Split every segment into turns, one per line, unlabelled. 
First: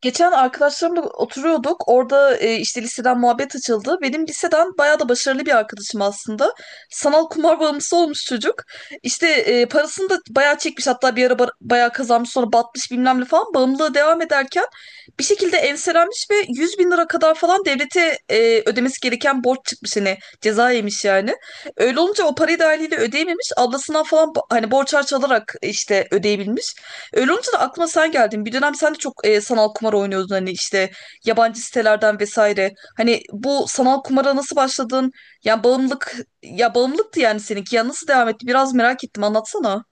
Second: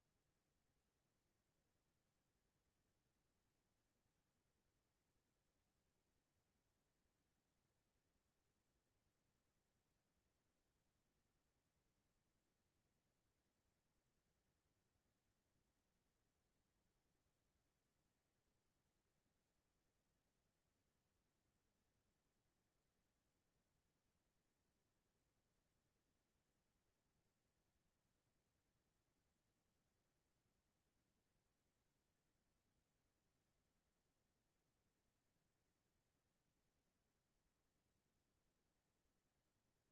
Geçen arkadaşlarımla oturuyorduk. Orada işte liseden muhabbet açıldı. Benim liseden bayağı da başarılı bir arkadaşım aslında. Sanal kumar bağımlısı olmuş çocuk. İşte parasını da bayağı çekmiş. Hatta bir ara bayağı kazanmış, sonra batmış bilmem ne falan. Bağımlılığı devam ederken bir şekilde enselenmiş ve 100 bin lira kadar falan devlete ödemesi gereken borç çıkmış. Hani ceza yemiş yani. Öyle olunca o parayı da haliyle ödeyememiş. Ablasından falan hani borç harç alarak işte ödeyebilmiş. Öyle olunca da aklıma sen geldin. Bir dönem sen de çok sanal kumar oynuyordun, hani işte yabancı sitelerden vesaire. Hani bu sanal kumara nasıl başladın? Yani bağımlılık, ya bağımlılıktı yani seninki. Ya nasıl devam etti? Biraz merak ettim. Anlatsana.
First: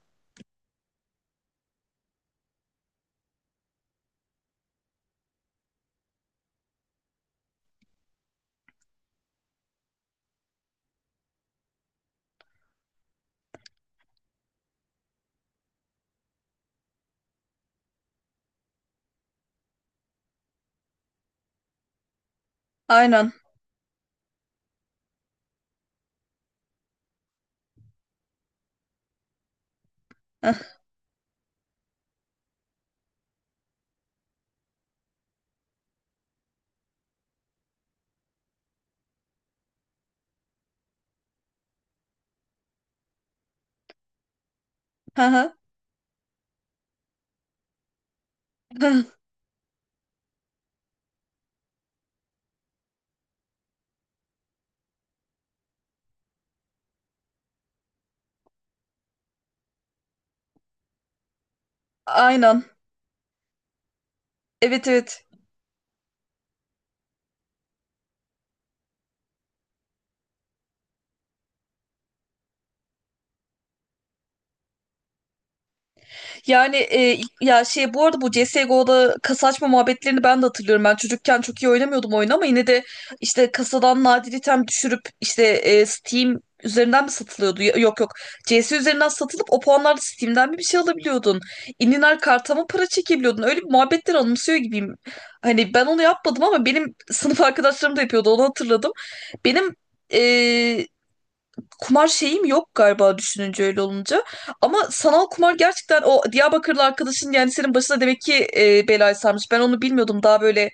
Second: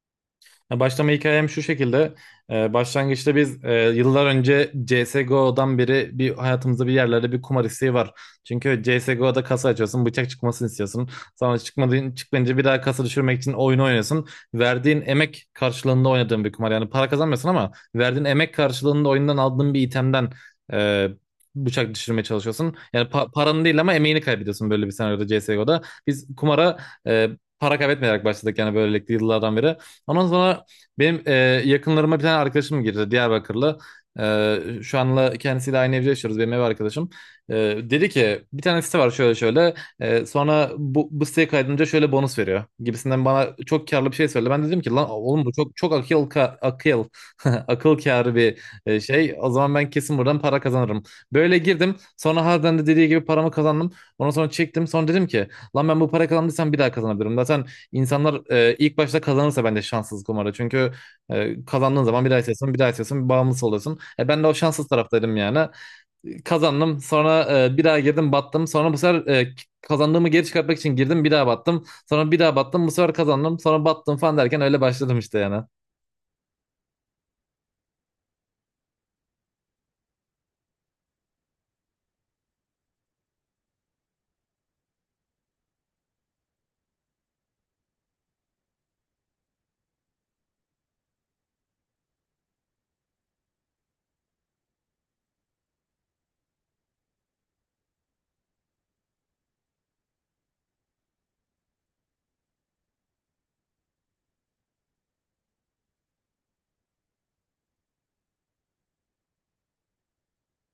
Ya başlama hikayem şu şekilde. Başlangıçta biz yıllar önce CSGO'dan beri bir hayatımızda bir yerlerde bir kumar isteği var. Çünkü CSGO'da kasa açıyorsun, bıçak çıkmasını istiyorsun. Sonra çıkmayınca bir daha kasa düşürmek için oyunu oynuyorsun. Verdiğin emek karşılığında oynadığın bir kumar. Yani para kazanmıyorsun ama verdiğin emek karşılığında oyundan aldığın bir itemden e, bıçak düşürmeye çalışıyorsun. Yani
Aynen.
paranı değil ama emeğini kaybediyorsun böyle bir senaryoda CSGO'da. Biz kumara e, para kaybetmeyerek başladık yani böylelikle yıllardan beri. Ondan sonra benim yakınlarıma bir tane arkadaşım girdi, Diyarbakırlı. E, Şu anla kendisiyle aynı evde yaşıyoruz, benim ev arkadaşım. E, Dedi ki bir tane site var, şöyle şöyle. Sonra bu siteye kaydınca şöyle bonus veriyor gibisinden bana çok karlı bir şey söyledi. Ben dedim ki lan oğlum bu çok çok akıl ka- akıl akıl kârı bir şey. O zaman ben kesin buradan para kazanırım. Böyle girdim. Sonra harbiden de dediği gibi paramı kazandım. Ondan sonra çektim. Sonra dedim ki lan ben bu para kazandıysam bir daha kazanabilirim. Zaten İnsanlar ilk başta kazanırsa bence şanssız kumarı. Çünkü kazandığın zaman bir daha
Aynen.
istiyorsun, bir daha istiyorsun, bir bağımlısı oluyorsun. Ben de o şanssız
Evet, evet.
taraftaydım yani. Kazandım, sonra bir daha girdim, battım. Sonra bu sefer kazandığımı geri çıkartmak için girdim, bir daha battım. Sonra bir daha battım, bu sefer kazandım, sonra battım falan derken öyle başladım işte yani.
Yani ya şey, bu arada bu CSGO'da kasa açma muhabbetlerini ben de hatırlıyorum. Ben çocukken çok iyi oynamıyordum oyunu, ama yine de işte kasadan nadir item düşürüp işte Steam üzerinden mi satılıyordu? Yok, yok. CS üzerinden satılıp o puanlarla Steam'den mi bir şey alabiliyordun? İninar karta mı para çekebiliyordun? Öyle bir muhabbetler anımsıyor gibiyim. Hani ben onu yapmadım ama benim sınıf arkadaşlarım da yapıyordu, onu hatırladım. Benim e, kumar şeyim yok galiba, düşününce öyle olunca. Ama sanal kumar gerçekten o Diyarbakırlı arkadaşın yani senin başına demek ki belayı sarmış. Ben onu bilmiyordum. Daha böyle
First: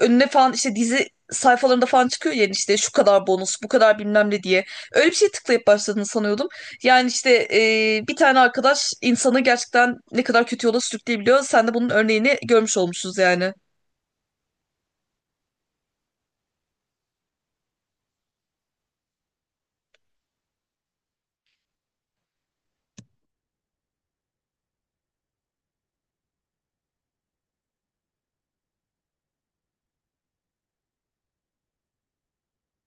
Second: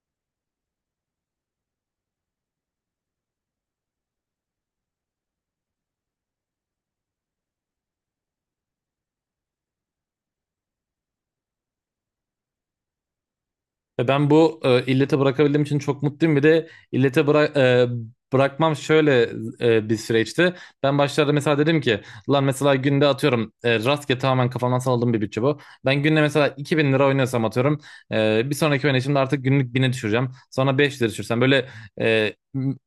önüne falan işte dizi sayfalarında falan çıkıyor yani, işte şu kadar bonus, bu kadar bilmem ne diye. Öyle bir şey tıklayıp başladığını sanıyordum. Yani işte bir tane arkadaş insanı gerçekten ne kadar kötü yola sürükleyebiliyor. Sen de bunun örneğini görmüş olmuşuz yani.
Ve ben bu illete bırakabildiğim için çok mutluyum. Bir de illete bırakmam şöyle bir süreçti. Ben başlarda mesela dedim ki lan mesela günde atıyorum rastgele tamamen kafamdan salladığım bir bütçe bu. Ben günde mesela 2000 lira oynuyorsam atıyorum bir sonraki oynayışımda artık günlük 1.000'e düşüreceğim. Sonra 5 lira düşürsem böyle e,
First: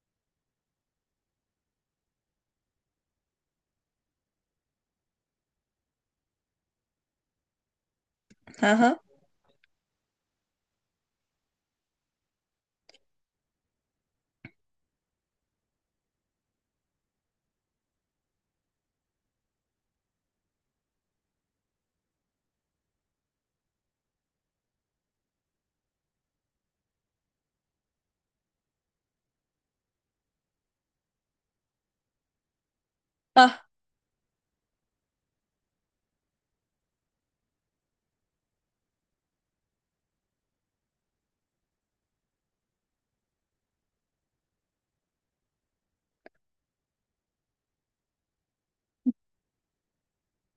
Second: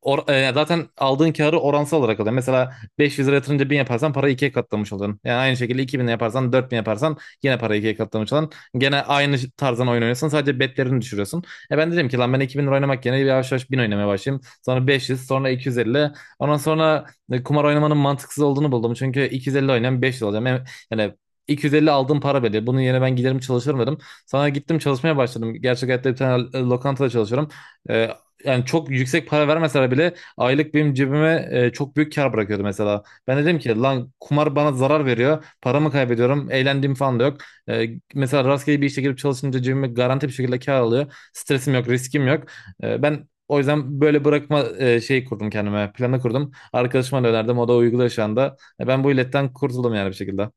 zaten aldığın karı oransal olarak alıyor. Mesela 500 lira yatırınca 1000 yaparsan parayı ikiye katlamış oluyorsun. Yani aynı şekilde 2000 yaparsan 4000 yaparsan yine parayı ikiye katlamış oluyorsun.
Hı
Gene aynı tarzdan oyun oynuyorsun. Sadece betlerini düşürüyorsun. Ben dedim ki lan ben 2000 lira oynamak yerine bir yavaş yavaş 1000 oynamaya başlayayım. Sonra 500, sonra 250. Ondan sonra kumar oynamanın mantıksız olduğunu buldum. Çünkü 250 oynayan 500 olacağım. Yani 250 aldığım para belli. Bunun yerine ben giderim çalışırım dedim. Sonra gittim çalışmaya başladım. Gerçek hayatta bir tane lokantada çalışıyorum. E, Yani çok yüksek para vermeseler bile aylık benim cebime çok büyük kar bırakıyordu mesela. Ben
hı.
dedim ki lan kumar bana zarar veriyor. Paramı kaybediyorum. Eğlendiğim falan da yok. E, Mesela rastgele bir işe girip çalışınca cebime garanti bir şekilde kar alıyor. Stresim yok, riskim yok. Ben o yüzden böyle bırakma şeyi kurdum kendime, planı kurdum. Arkadaşıma da önerdim, o da uyguluyor şu anda. Ben bu illetten kurtuldum yani bir şekilde.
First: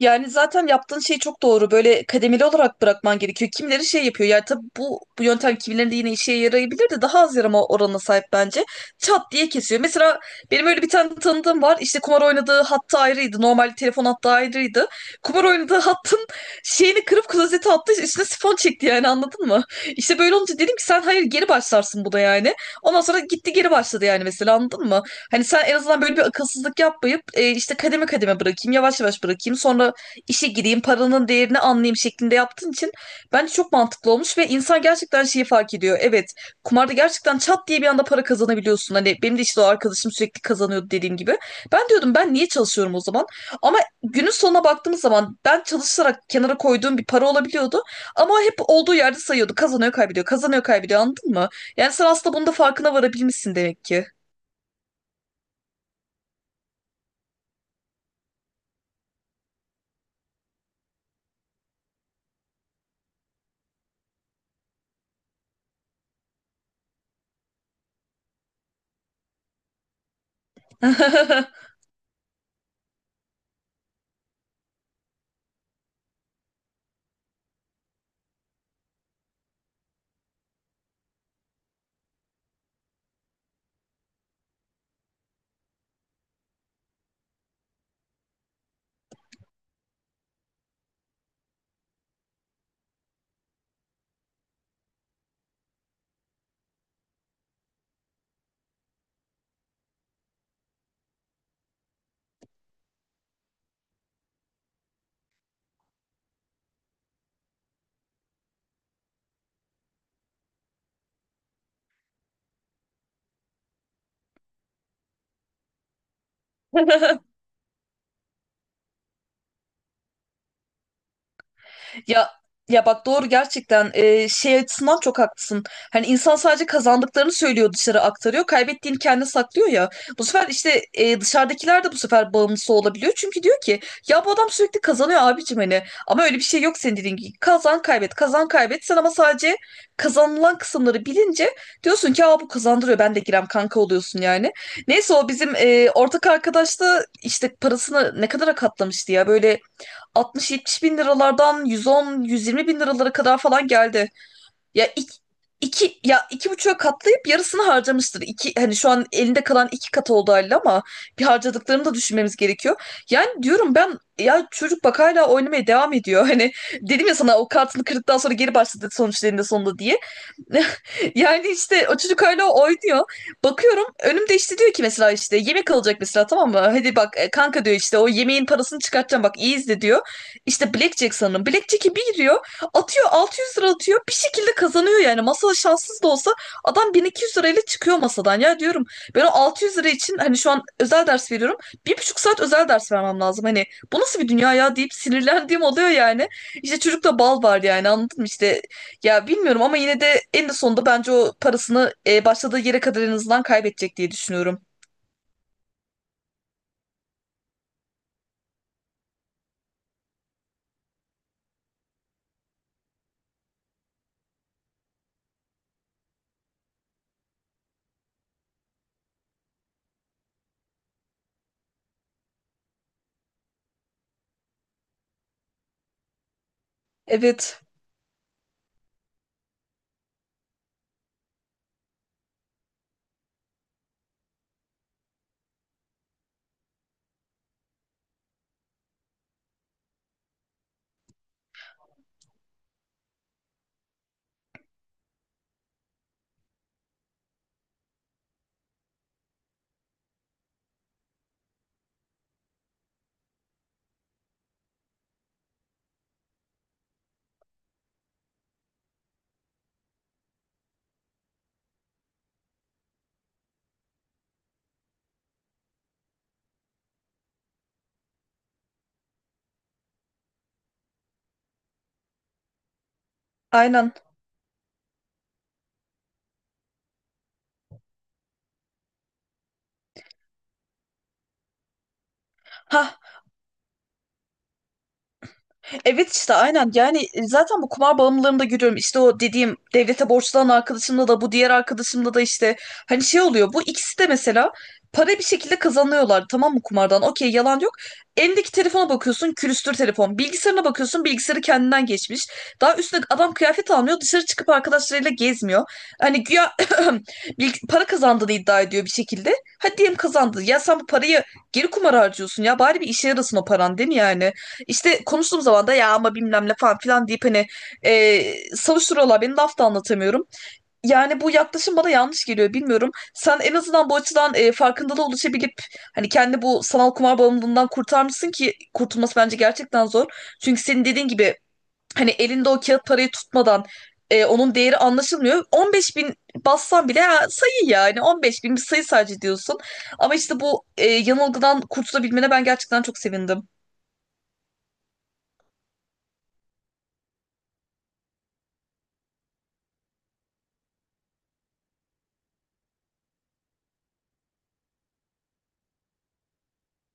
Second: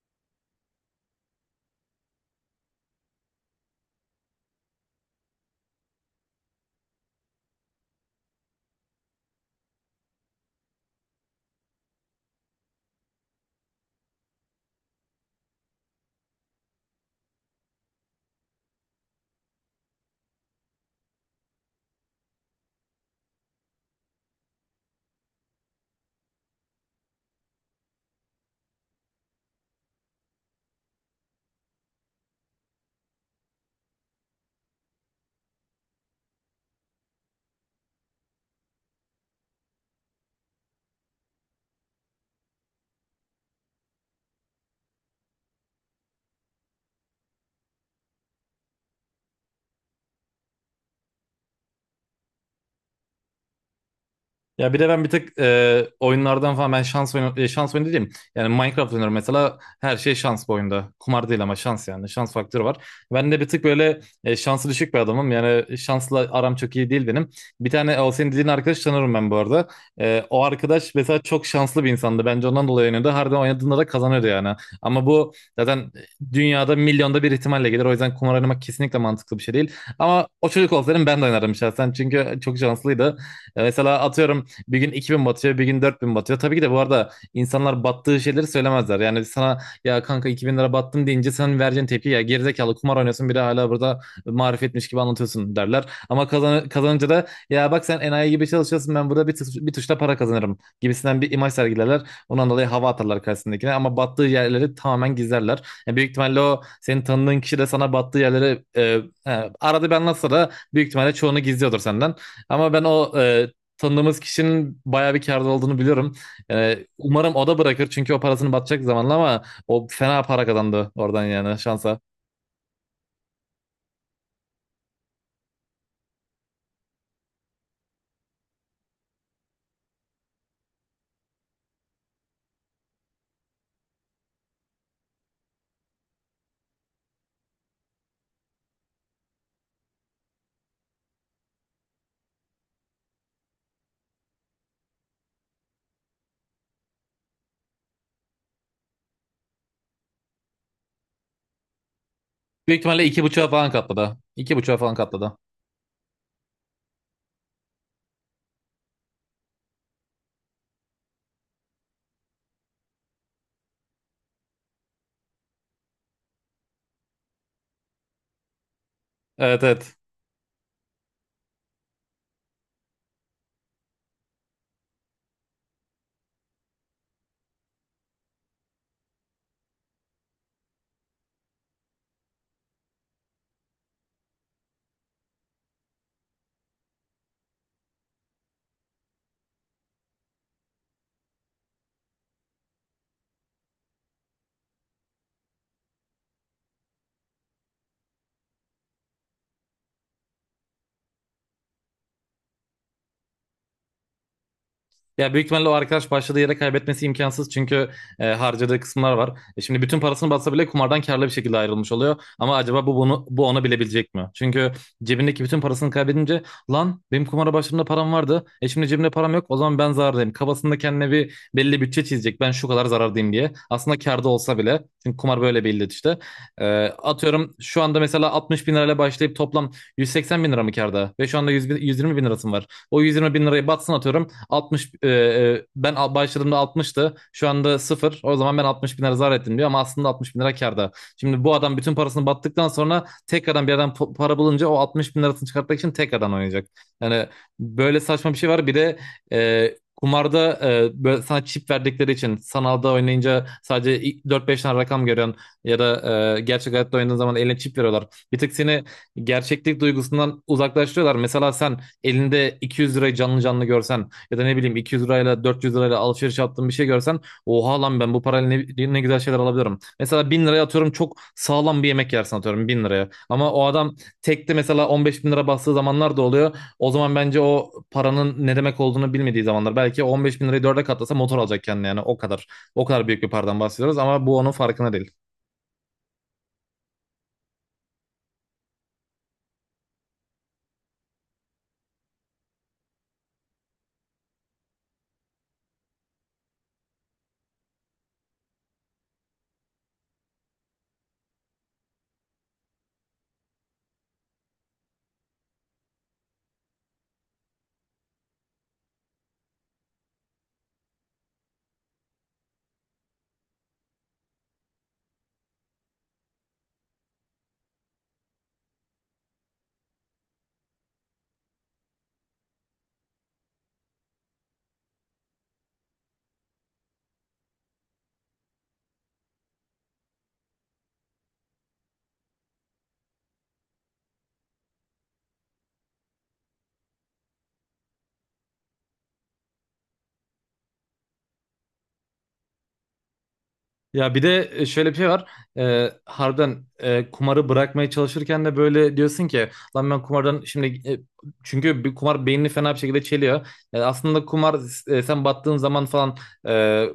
Yani zaten yaptığın şey çok doğru. Böyle kademeli olarak bırakman gerekiyor. Kimileri şey yapıyor. Yani tabii bu yöntem kimilerinde yine işe yarayabilir de daha az yarama oranına sahip bence. Çat diye kesiyor. Mesela benim öyle bir tane tanıdığım var. İşte kumar oynadığı hattı ayrıydı. Normal telefon hattı ayrıydı. Kumar oynadığı hattın şeyini kırıp klozete attı. Üstüne sifon çekti yani, anladın mı? İşte böyle olunca dedim ki sen hayır, geri başlarsın bu da yani. Ondan sonra gitti geri başladı yani, mesela anladın mı? Hani sen en azından böyle bir akılsızlık yapmayıp işte kademe kademe bırakayım, yavaş yavaş bırakayım, sonra işe gireyim, paranın değerini anlayayım şeklinde yaptığın için bence çok mantıklı olmuş ve insan gerçekten şeyi fark ediyor. Evet, kumarda gerçekten çat diye bir anda para kazanabiliyorsun. Hani benim de işte o arkadaşım sürekli kazanıyordu dediğim gibi. Ben diyordum ben niye çalışıyorum o zaman? Ama günün sonuna baktığımız zaman ben çalışarak kenara koyduğum bir para olabiliyordu. Ama hep olduğu yerde sayıyordu. Kazanıyor, kaybediyor, kazanıyor, kaybediyor, anladın mı? Yani sen aslında bunun da farkına varabilmişsin demek ki.
Ya bir de ben bir tık oyunlardan falan ben şans oyunu şans oyunu diyeyim. Yani Minecraft oynuyorum mesela, her şey şans bu oyunda. Kumar değil ama şans yani. Şans faktörü var. Ben de bir tık böyle şansı düşük bir adamım. Yani şansla aram çok iyi değil benim. Bir tane o senin dediğin arkadaş tanırım ben bu arada. O arkadaş mesela çok şanslı bir insandı. Bence ondan dolayı oynuyordu. Harbiden oynadığında da kazanıyordu yani. Ama bu zaten dünyada milyonda bir ihtimalle gelir. O yüzden kumar oynamak kesinlikle mantıklı bir şey değil. Ama o çocuk olsaydım ben de oynardım şahsen. Çünkü çok şanslıydı. Mesela atıyorum bir gün 2000 batıyor, bir gün 4000 batıyor. Tabii ki de bu arada insanlar battığı şeyleri söylemezler. Yani sana ya kanka 2000 lira battım deyince senin vereceğin tepki, ya gerizekalı kumar oynuyorsun bir de hala burada marifetmiş gibi anlatıyorsun derler. Ama kazan kazanınca da ya bak sen enayi gibi çalışıyorsun, ben burada bir tuşla para kazanırım gibisinden bir imaj sergilerler. Ondan dolayı hava atarlar karşısındakine ama battığı yerleri tamamen gizlerler. Yani büyük ihtimalle o senin tanıdığın kişi de sana battığı yerleri arada bir anlatsa da büyük ihtimalle çoğunu gizliyordur senden. Ama ben o tanıdığımız kişinin bayağı bir kârda olduğunu biliyorum. Yani umarım o da bırakır, çünkü o parasını batacak zamanla, ama o fena para kazandı oradan yani şansa.
Ya, ya bak, doğru gerçekten. Şey açısından çok haklısın. Hani insan sadece kazandıklarını söylüyor, dışarı aktarıyor. Kaybettiğini kendi saklıyor ya. Bu sefer işte dışarıdakiler de bu sefer bağımlısı olabiliyor. Çünkü diyor ki ya bu adam sürekli kazanıyor abicim, hani. Ama öyle bir şey yok senin dediğin gibi. Kazan kaybet, kazan kaybet. Sen ama sadece kazanılan kısımları bilince diyorsun ki aa, bu kazandırıyor, ben de girem kanka, oluyorsun yani. Neyse, o bizim ortak arkadaş da işte parasını ne kadara katlamıştı ya, böyle 60-70 bin liralardan 110-120
Büyük
bin
ihtimalle
liralara
iki
kadar
buçuğa
falan
falan
geldi.
katladı. İki buçuğa
Ya
falan
iki,
katladı.
ya iki buçuğa katlayıp yarısını harcamıştır. Hani şu an elinde kalan iki katı oldu haliyle, ama bir harcadıklarını da düşünmemiz gerekiyor. Yani diyorum ben ya, çocuk bak hala oynamaya devam ediyor. Hani dedim ya sana, o kartını kırdıktan sonra geri başladı sonuçlarında
Evet,
sonunda
evet.
diye. Yani işte o çocuk hala oynuyor. Bakıyorum önümde işte diyor ki mesela, işte yemek alacak mesela, tamam mı? Hadi bak, kanka diyor, işte o yemeğin parasını çıkartacağım, bak iyi izle diyor. İşte Blackjack sanırım. Blackjack'e bir giriyor, atıyor 600 lira, atıyor, bir şekilde kazanıyor yani. Masada şanssız da olsa adam 1200 lirayla çıkıyor masadan. Ya diyorum ben o 600 lira için hani şu an özel ders veriyorum. Bir buçuk saat özel ders vermem lazım. Hani bu nasıl bir dünya ya deyip sinirlendiğim oluyor yani. İşte çocukta bal var yani, anladın mı? İşte ya bilmiyorum, ama yine de en sonunda bence o parasını başladığı yere kadar en azından kaybedecek diye düşünüyorum.
Ya büyük ihtimalle o arkadaş başladığı yere kaybetmesi imkansız, çünkü harcadığı kısımlar var. Şimdi bütün parasını batsa bile kumardan karlı bir şekilde ayrılmış oluyor. Ama acaba bu ona bilebilecek mi? Çünkü cebindeki bütün parasını kaybedince, lan benim kumara başladığımda param vardı. Şimdi cebimde param yok. O zaman ben zarardayım. Kafasında kendine bir belli bütçe çizecek. Ben şu kadar zarardayım diye. Aslında karda olsa bile. Çünkü kumar böyle bir illet işte. Atıyorum
Evet,
şu anda mesela 60 bin lirayla başlayıp toplam 180 bin lira mı karda? Ve şu anda 120 bin lirasım var. O 120 bin lirayı batsın atıyorum. 60, ben başladığımda 60'tı. Şu anda 0. O zaman ben 60 bin lira zarar ettim diyor ama aslında 60 bin lira kârda. Şimdi bu adam bütün parasını battıktan sonra tekrardan bir yerden para bulunca o 60 bin lirasını çıkartmak için tekrardan oynayacak. Yani böyle saçma bir şey var. Bir de e, kumarda böyle sana çip verdikleri için sanalda oynayınca sadece 4-5 tane rakam görüyorsun ya da gerçek hayatta oynadığın zaman eline çip veriyorlar. Bir tık seni gerçeklik duygusundan uzaklaştırıyorlar. Mesela sen elinde 200 lirayı canlı canlı görsen, ya da ne bileyim 200 lirayla 400 lirayla alışveriş yaptığın bir şey görsen, oha lan ben bu parayla ne güzel şeyler alabilirim. Mesela 1000 liraya atıyorum çok sağlam bir yemek yersin atıyorum 1000 liraya. Ama o
aynen.
adam tekte mesela 15 bin lira bastığı zamanlar da oluyor. O zaman bence o paranın ne demek olduğunu bilmediği zamanlar. Belki 15 bin lirayı dörde katlasa motor alacak kendine yani o kadar. O
Ha,
kadar büyük bir paradan bahsediyoruz ama bu onun farkına değil.
evet, işte aynen yani. Zaten bu kumar bağımlılığımda görüyorum, işte o dediğim devlete borçlanan arkadaşımda da, bu diğer arkadaşımda da işte hani şey oluyor. Bu ikisi de mesela para bir şekilde kazanıyorlar, tamam mı, kumardan, okey, yalan yok. Elindeki telefona bakıyorsun külüstür telefon, bilgisayarına bakıyorsun bilgisayarı kendinden geçmiş. Daha üstüne adam kıyafet almıyor, dışarı çıkıp arkadaşlarıyla gezmiyor, hani güya para kazandığını iddia ediyor bir şekilde. Hadi diyelim kazandı, ya sen bu parayı geri kumara harcıyorsun, ya bari bir işe yarasın o paran, değil mi yani? İşte konuştuğum zaman da ya ama bilmem ne falan filan deyip hani e, savuşturuyorlar beni, laf da anlatamıyorum. Yani bu yaklaşım bana yanlış geliyor, bilmiyorum. Sen en azından bu açıdan farkındalığa ulaşabilip hani kendi bu sanal kumar bağımlılığından kurtarmışsın ki, kurtulması bence gerçekten zor. Çünkü senin dediğin gibi hani elinde o kağıt parayı tutmadan onun değeri anlaşılmıyor. 15 bin bassan bile ha, sayı yani, 15 bin bir sayı sadece diyorsun. Ama işte bu yanılgıdan kurtulabilmene ben gerçekten çok sevindim.
Ya bir de şöyle bir şey var. Harbiden kumarı bırakmaya çalışırken de böyle diyorsun ki lan ben kumardan şimdi çünkü bir kumar beynini fena bir şekilde çeliyor. Yani aslında kumar sen battığın zaman falan e,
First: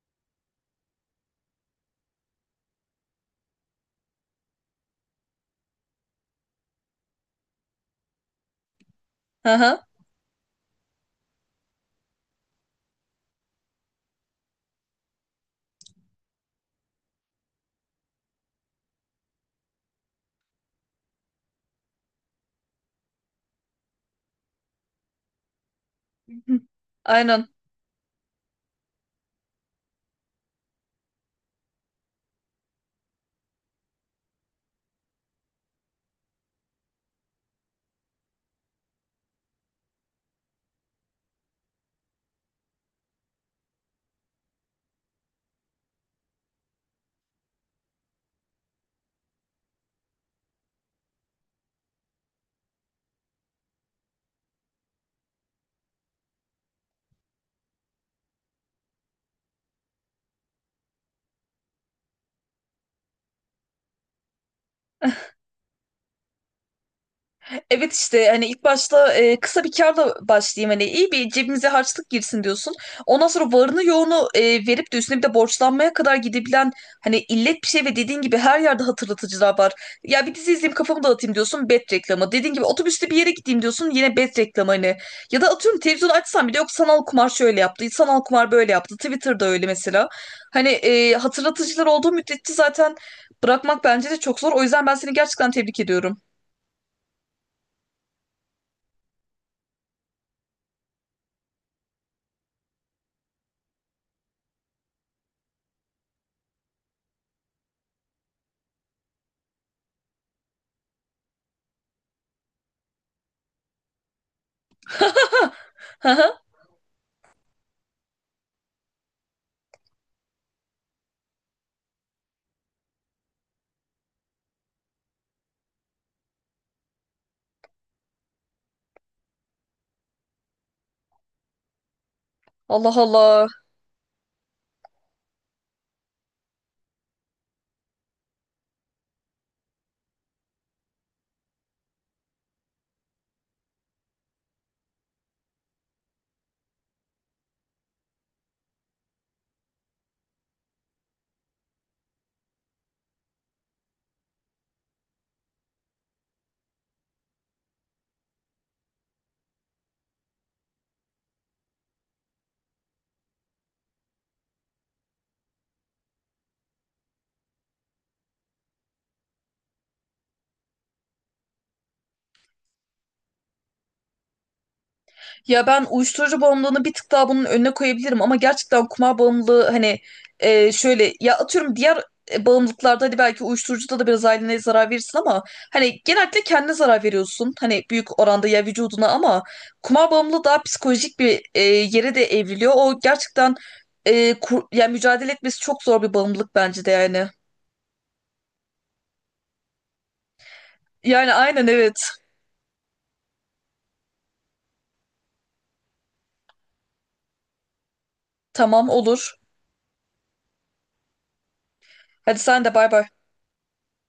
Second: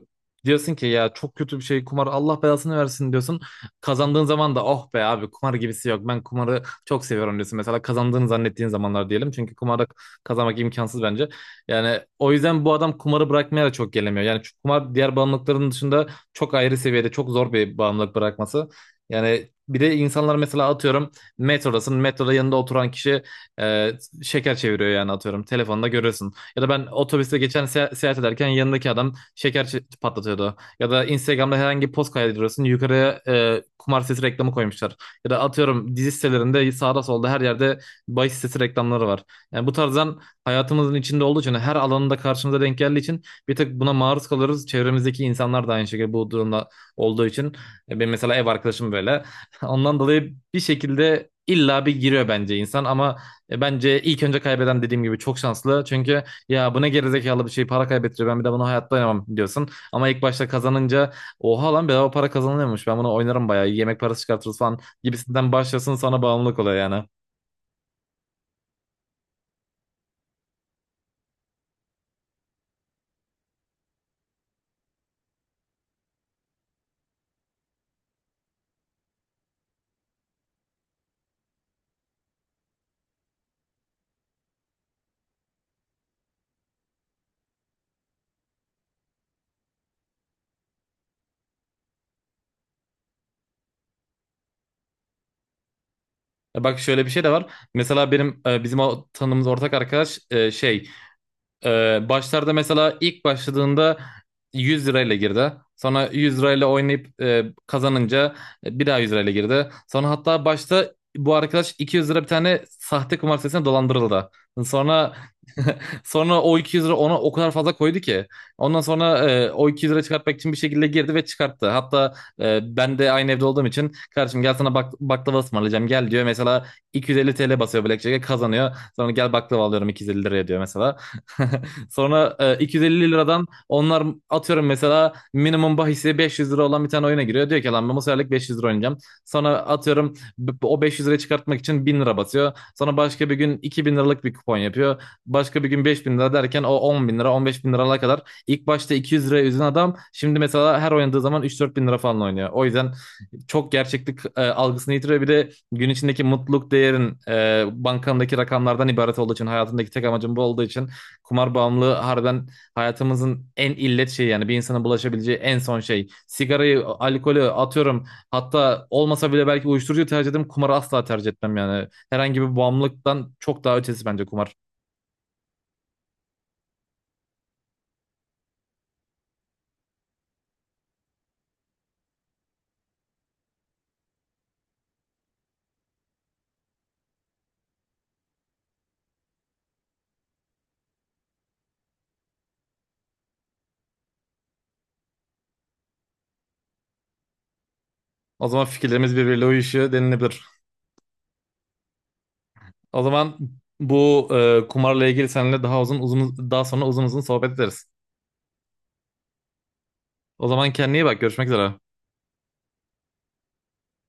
diyorsun ki ya çok kötü bir şey kumar, Allah belasını versin diyorsun. Kazandığın zaman da oh be abi kumar gibisi yok. Ben kumarı çok seviyorum diyorsun. Mesela kazandığını zannettiğin zamanlar diyelim.
Hı
Çünkü
hı.
kumarda kazanmak imkansız bence. Yani o yüzden bu adam kumarı bırakmaya da çok gelemiyor. Yani şu kumar diğer bağımlılıkların dışında çok ayrı seviyede, çok zor bir bağımlılık bırakması. Yani bir de insanlar mesela atıyorum, metrodasın. Metroda yanında oturan kişi e, şeker çeviriyor yani atıyorum. Telefonda görürsün. Ya da ben otobüste
Aynen.
geçen seyahat ederken yanındaki adam şeker patlatıyordu. Ya da Instagram'da herhangi bir post kaydediyorsun. Yukarıya kumar sitesi reklamı koymuşlar. Ya da atıyorum dizi sitelerinde sağda solda her yerde bahis sitesi reklamları var. Yani bu tarzdan hayatımızın içinde olduğu için, her alanında karşımıza denk geldiği için bir tık buna maruz kalırız. Çevremizdeki insanlar da aynı şekilde bu durumda olduğu için. Benim mesela ev arkadaşım böyle. Ondan dolayı bir şekilde illa bir giriyor bence insan, ama bence ilk önce kaybeden dediğim gibi çok şanslı. Çünkü ya bu ne gerizekalı bir şey, para kaybettiriyor, ben bir de bunu hayatta oynamam diyorsun. Ama ilk başta kazanınca oha lan bedava para kazanılıyormuş, ben bunu oynarım bayağı yemek parası çıkartırız falan gibisinden başlasın sana bağımlılık oluyor yani.
Evet, işte hani ilk başta kısa bir kârla başlayayım, hani iyi bir cebimize harçlık girsin diyorsun. Ondan sonra varını yoğunu verip de üstüne bir de borçlanmaya kadar gidebilen hani illet bir şey. Ve dediğin gibi her yerde hatırlatıcılar var. Ya bir dizi izleyeyim kafamı dağıtayım diyorsun, bet reklamı. Dediğin gibi otobüste bir yere gideyim diyorsun, yine bet reklamı hani. Ya da atıyorum televizyonu açsam bile yok, sanal kumar şöyle yaptı, sanal kumar böyle yaptı. Twitter'da öyle mesela. Hani hatırlatıcılar olduğu müddetçe zaten bırakmak bence de çok zor. O yüzden ben seni gerçekten tebrik ediyorum.
Bak şöyle bir şey de var. Mesela bizim o tanıdığımız ortak arkadaş, başlarda mesela ilk başladığında 100 lirayla girdi. Sonra 100 lirayla oynayıp kazanınca bir daha 100 lirayla girdi. Sonra hatta başta bu arkadaş 200 lira bir tane sahte kumar sitesine dolandırıldı. Sonra sonra o 200 lira ona o kadar fazla koydu ki. Ondan sonra o 200 lira çıkartmak için bir şekilde girdi ve çıkarttı. Hatta ben de aynı evde olduğum için, kardeşim gel sana bak baklava ısmarlayacağım gel diyor. Mesela 250 TL basıyor Blackjack'e, kazanıyor. Sonra gel baklava alıyorum 250 liraya diyor mesela. Sonra
Allah
250 liradan
Allah.
onlar, atıyorum mesela minimum bahisi 500 lira olan bir tane oyuna giriyor. Diyor ki lan ben bu seferlik 500 lira oynayacağım. Sonra atıyorum o 500 lirayı çıkartmak için 1000 lira basıyor. Sonra başka bir gün 2000 liralık bir kupon yapıyor. Başka bir gün 5000 lira derken o 10 bin lira 15 bin liralara kadar. İlk başta 200 liraya üzen adam şimdi mesela her oynadığı zaman 3-4 bin lira falan oynuyor. O yüzden çok gerçeklik algısını yitiriyor. Bir de gün içindeki mutluluk değerin bankandaki rakamlardan ibaret olduğu için, hayatındaki tek amacın bu olduğu için kumar bağımlılığı harbiden hayatımızın en illet şeyi yani, bir insana bulaşabileceği en son şey. Sigarayı, alkolü atıyorum. Hatta olmasa bile belki uyuşturucu tercih ederim. Kumarı asla tercih etmem yani. Herhangi bir bağımlılıktan çok daha ötesi bence kumar.
Ya ben uyuşturucu bağımlılığını bir tık daha bunun önüne koyabilirim, ama gerçekten kumar bağımlılığı hani şöyle, ya atıyorum diğer bağımlılıklarda hadi belki uyuşturucuda da biraz ailene zarar verirsin, ama hani genellikle kendine zarar veriyorsun, hani büyük oranda ya vücuduna, ama kumar bağımlılığı daha psikolojik bir yere de evriliyor. O gerçekten yani mücadele etmesi çok zor bir bağımlılık bence de yani.
O zaman fikirlerimiz birbiriyle uyuşuyor denilebilir.
Yani aynen, evet.
O zaman bu kumarla ilgili seninle daha uzun uzun, daha sonra uzun uzun sohbet ederiz.
Tamam, olur.
O zaman kendine iyi bak. Görüşmek üzere.
Hadi sen de, bay bay.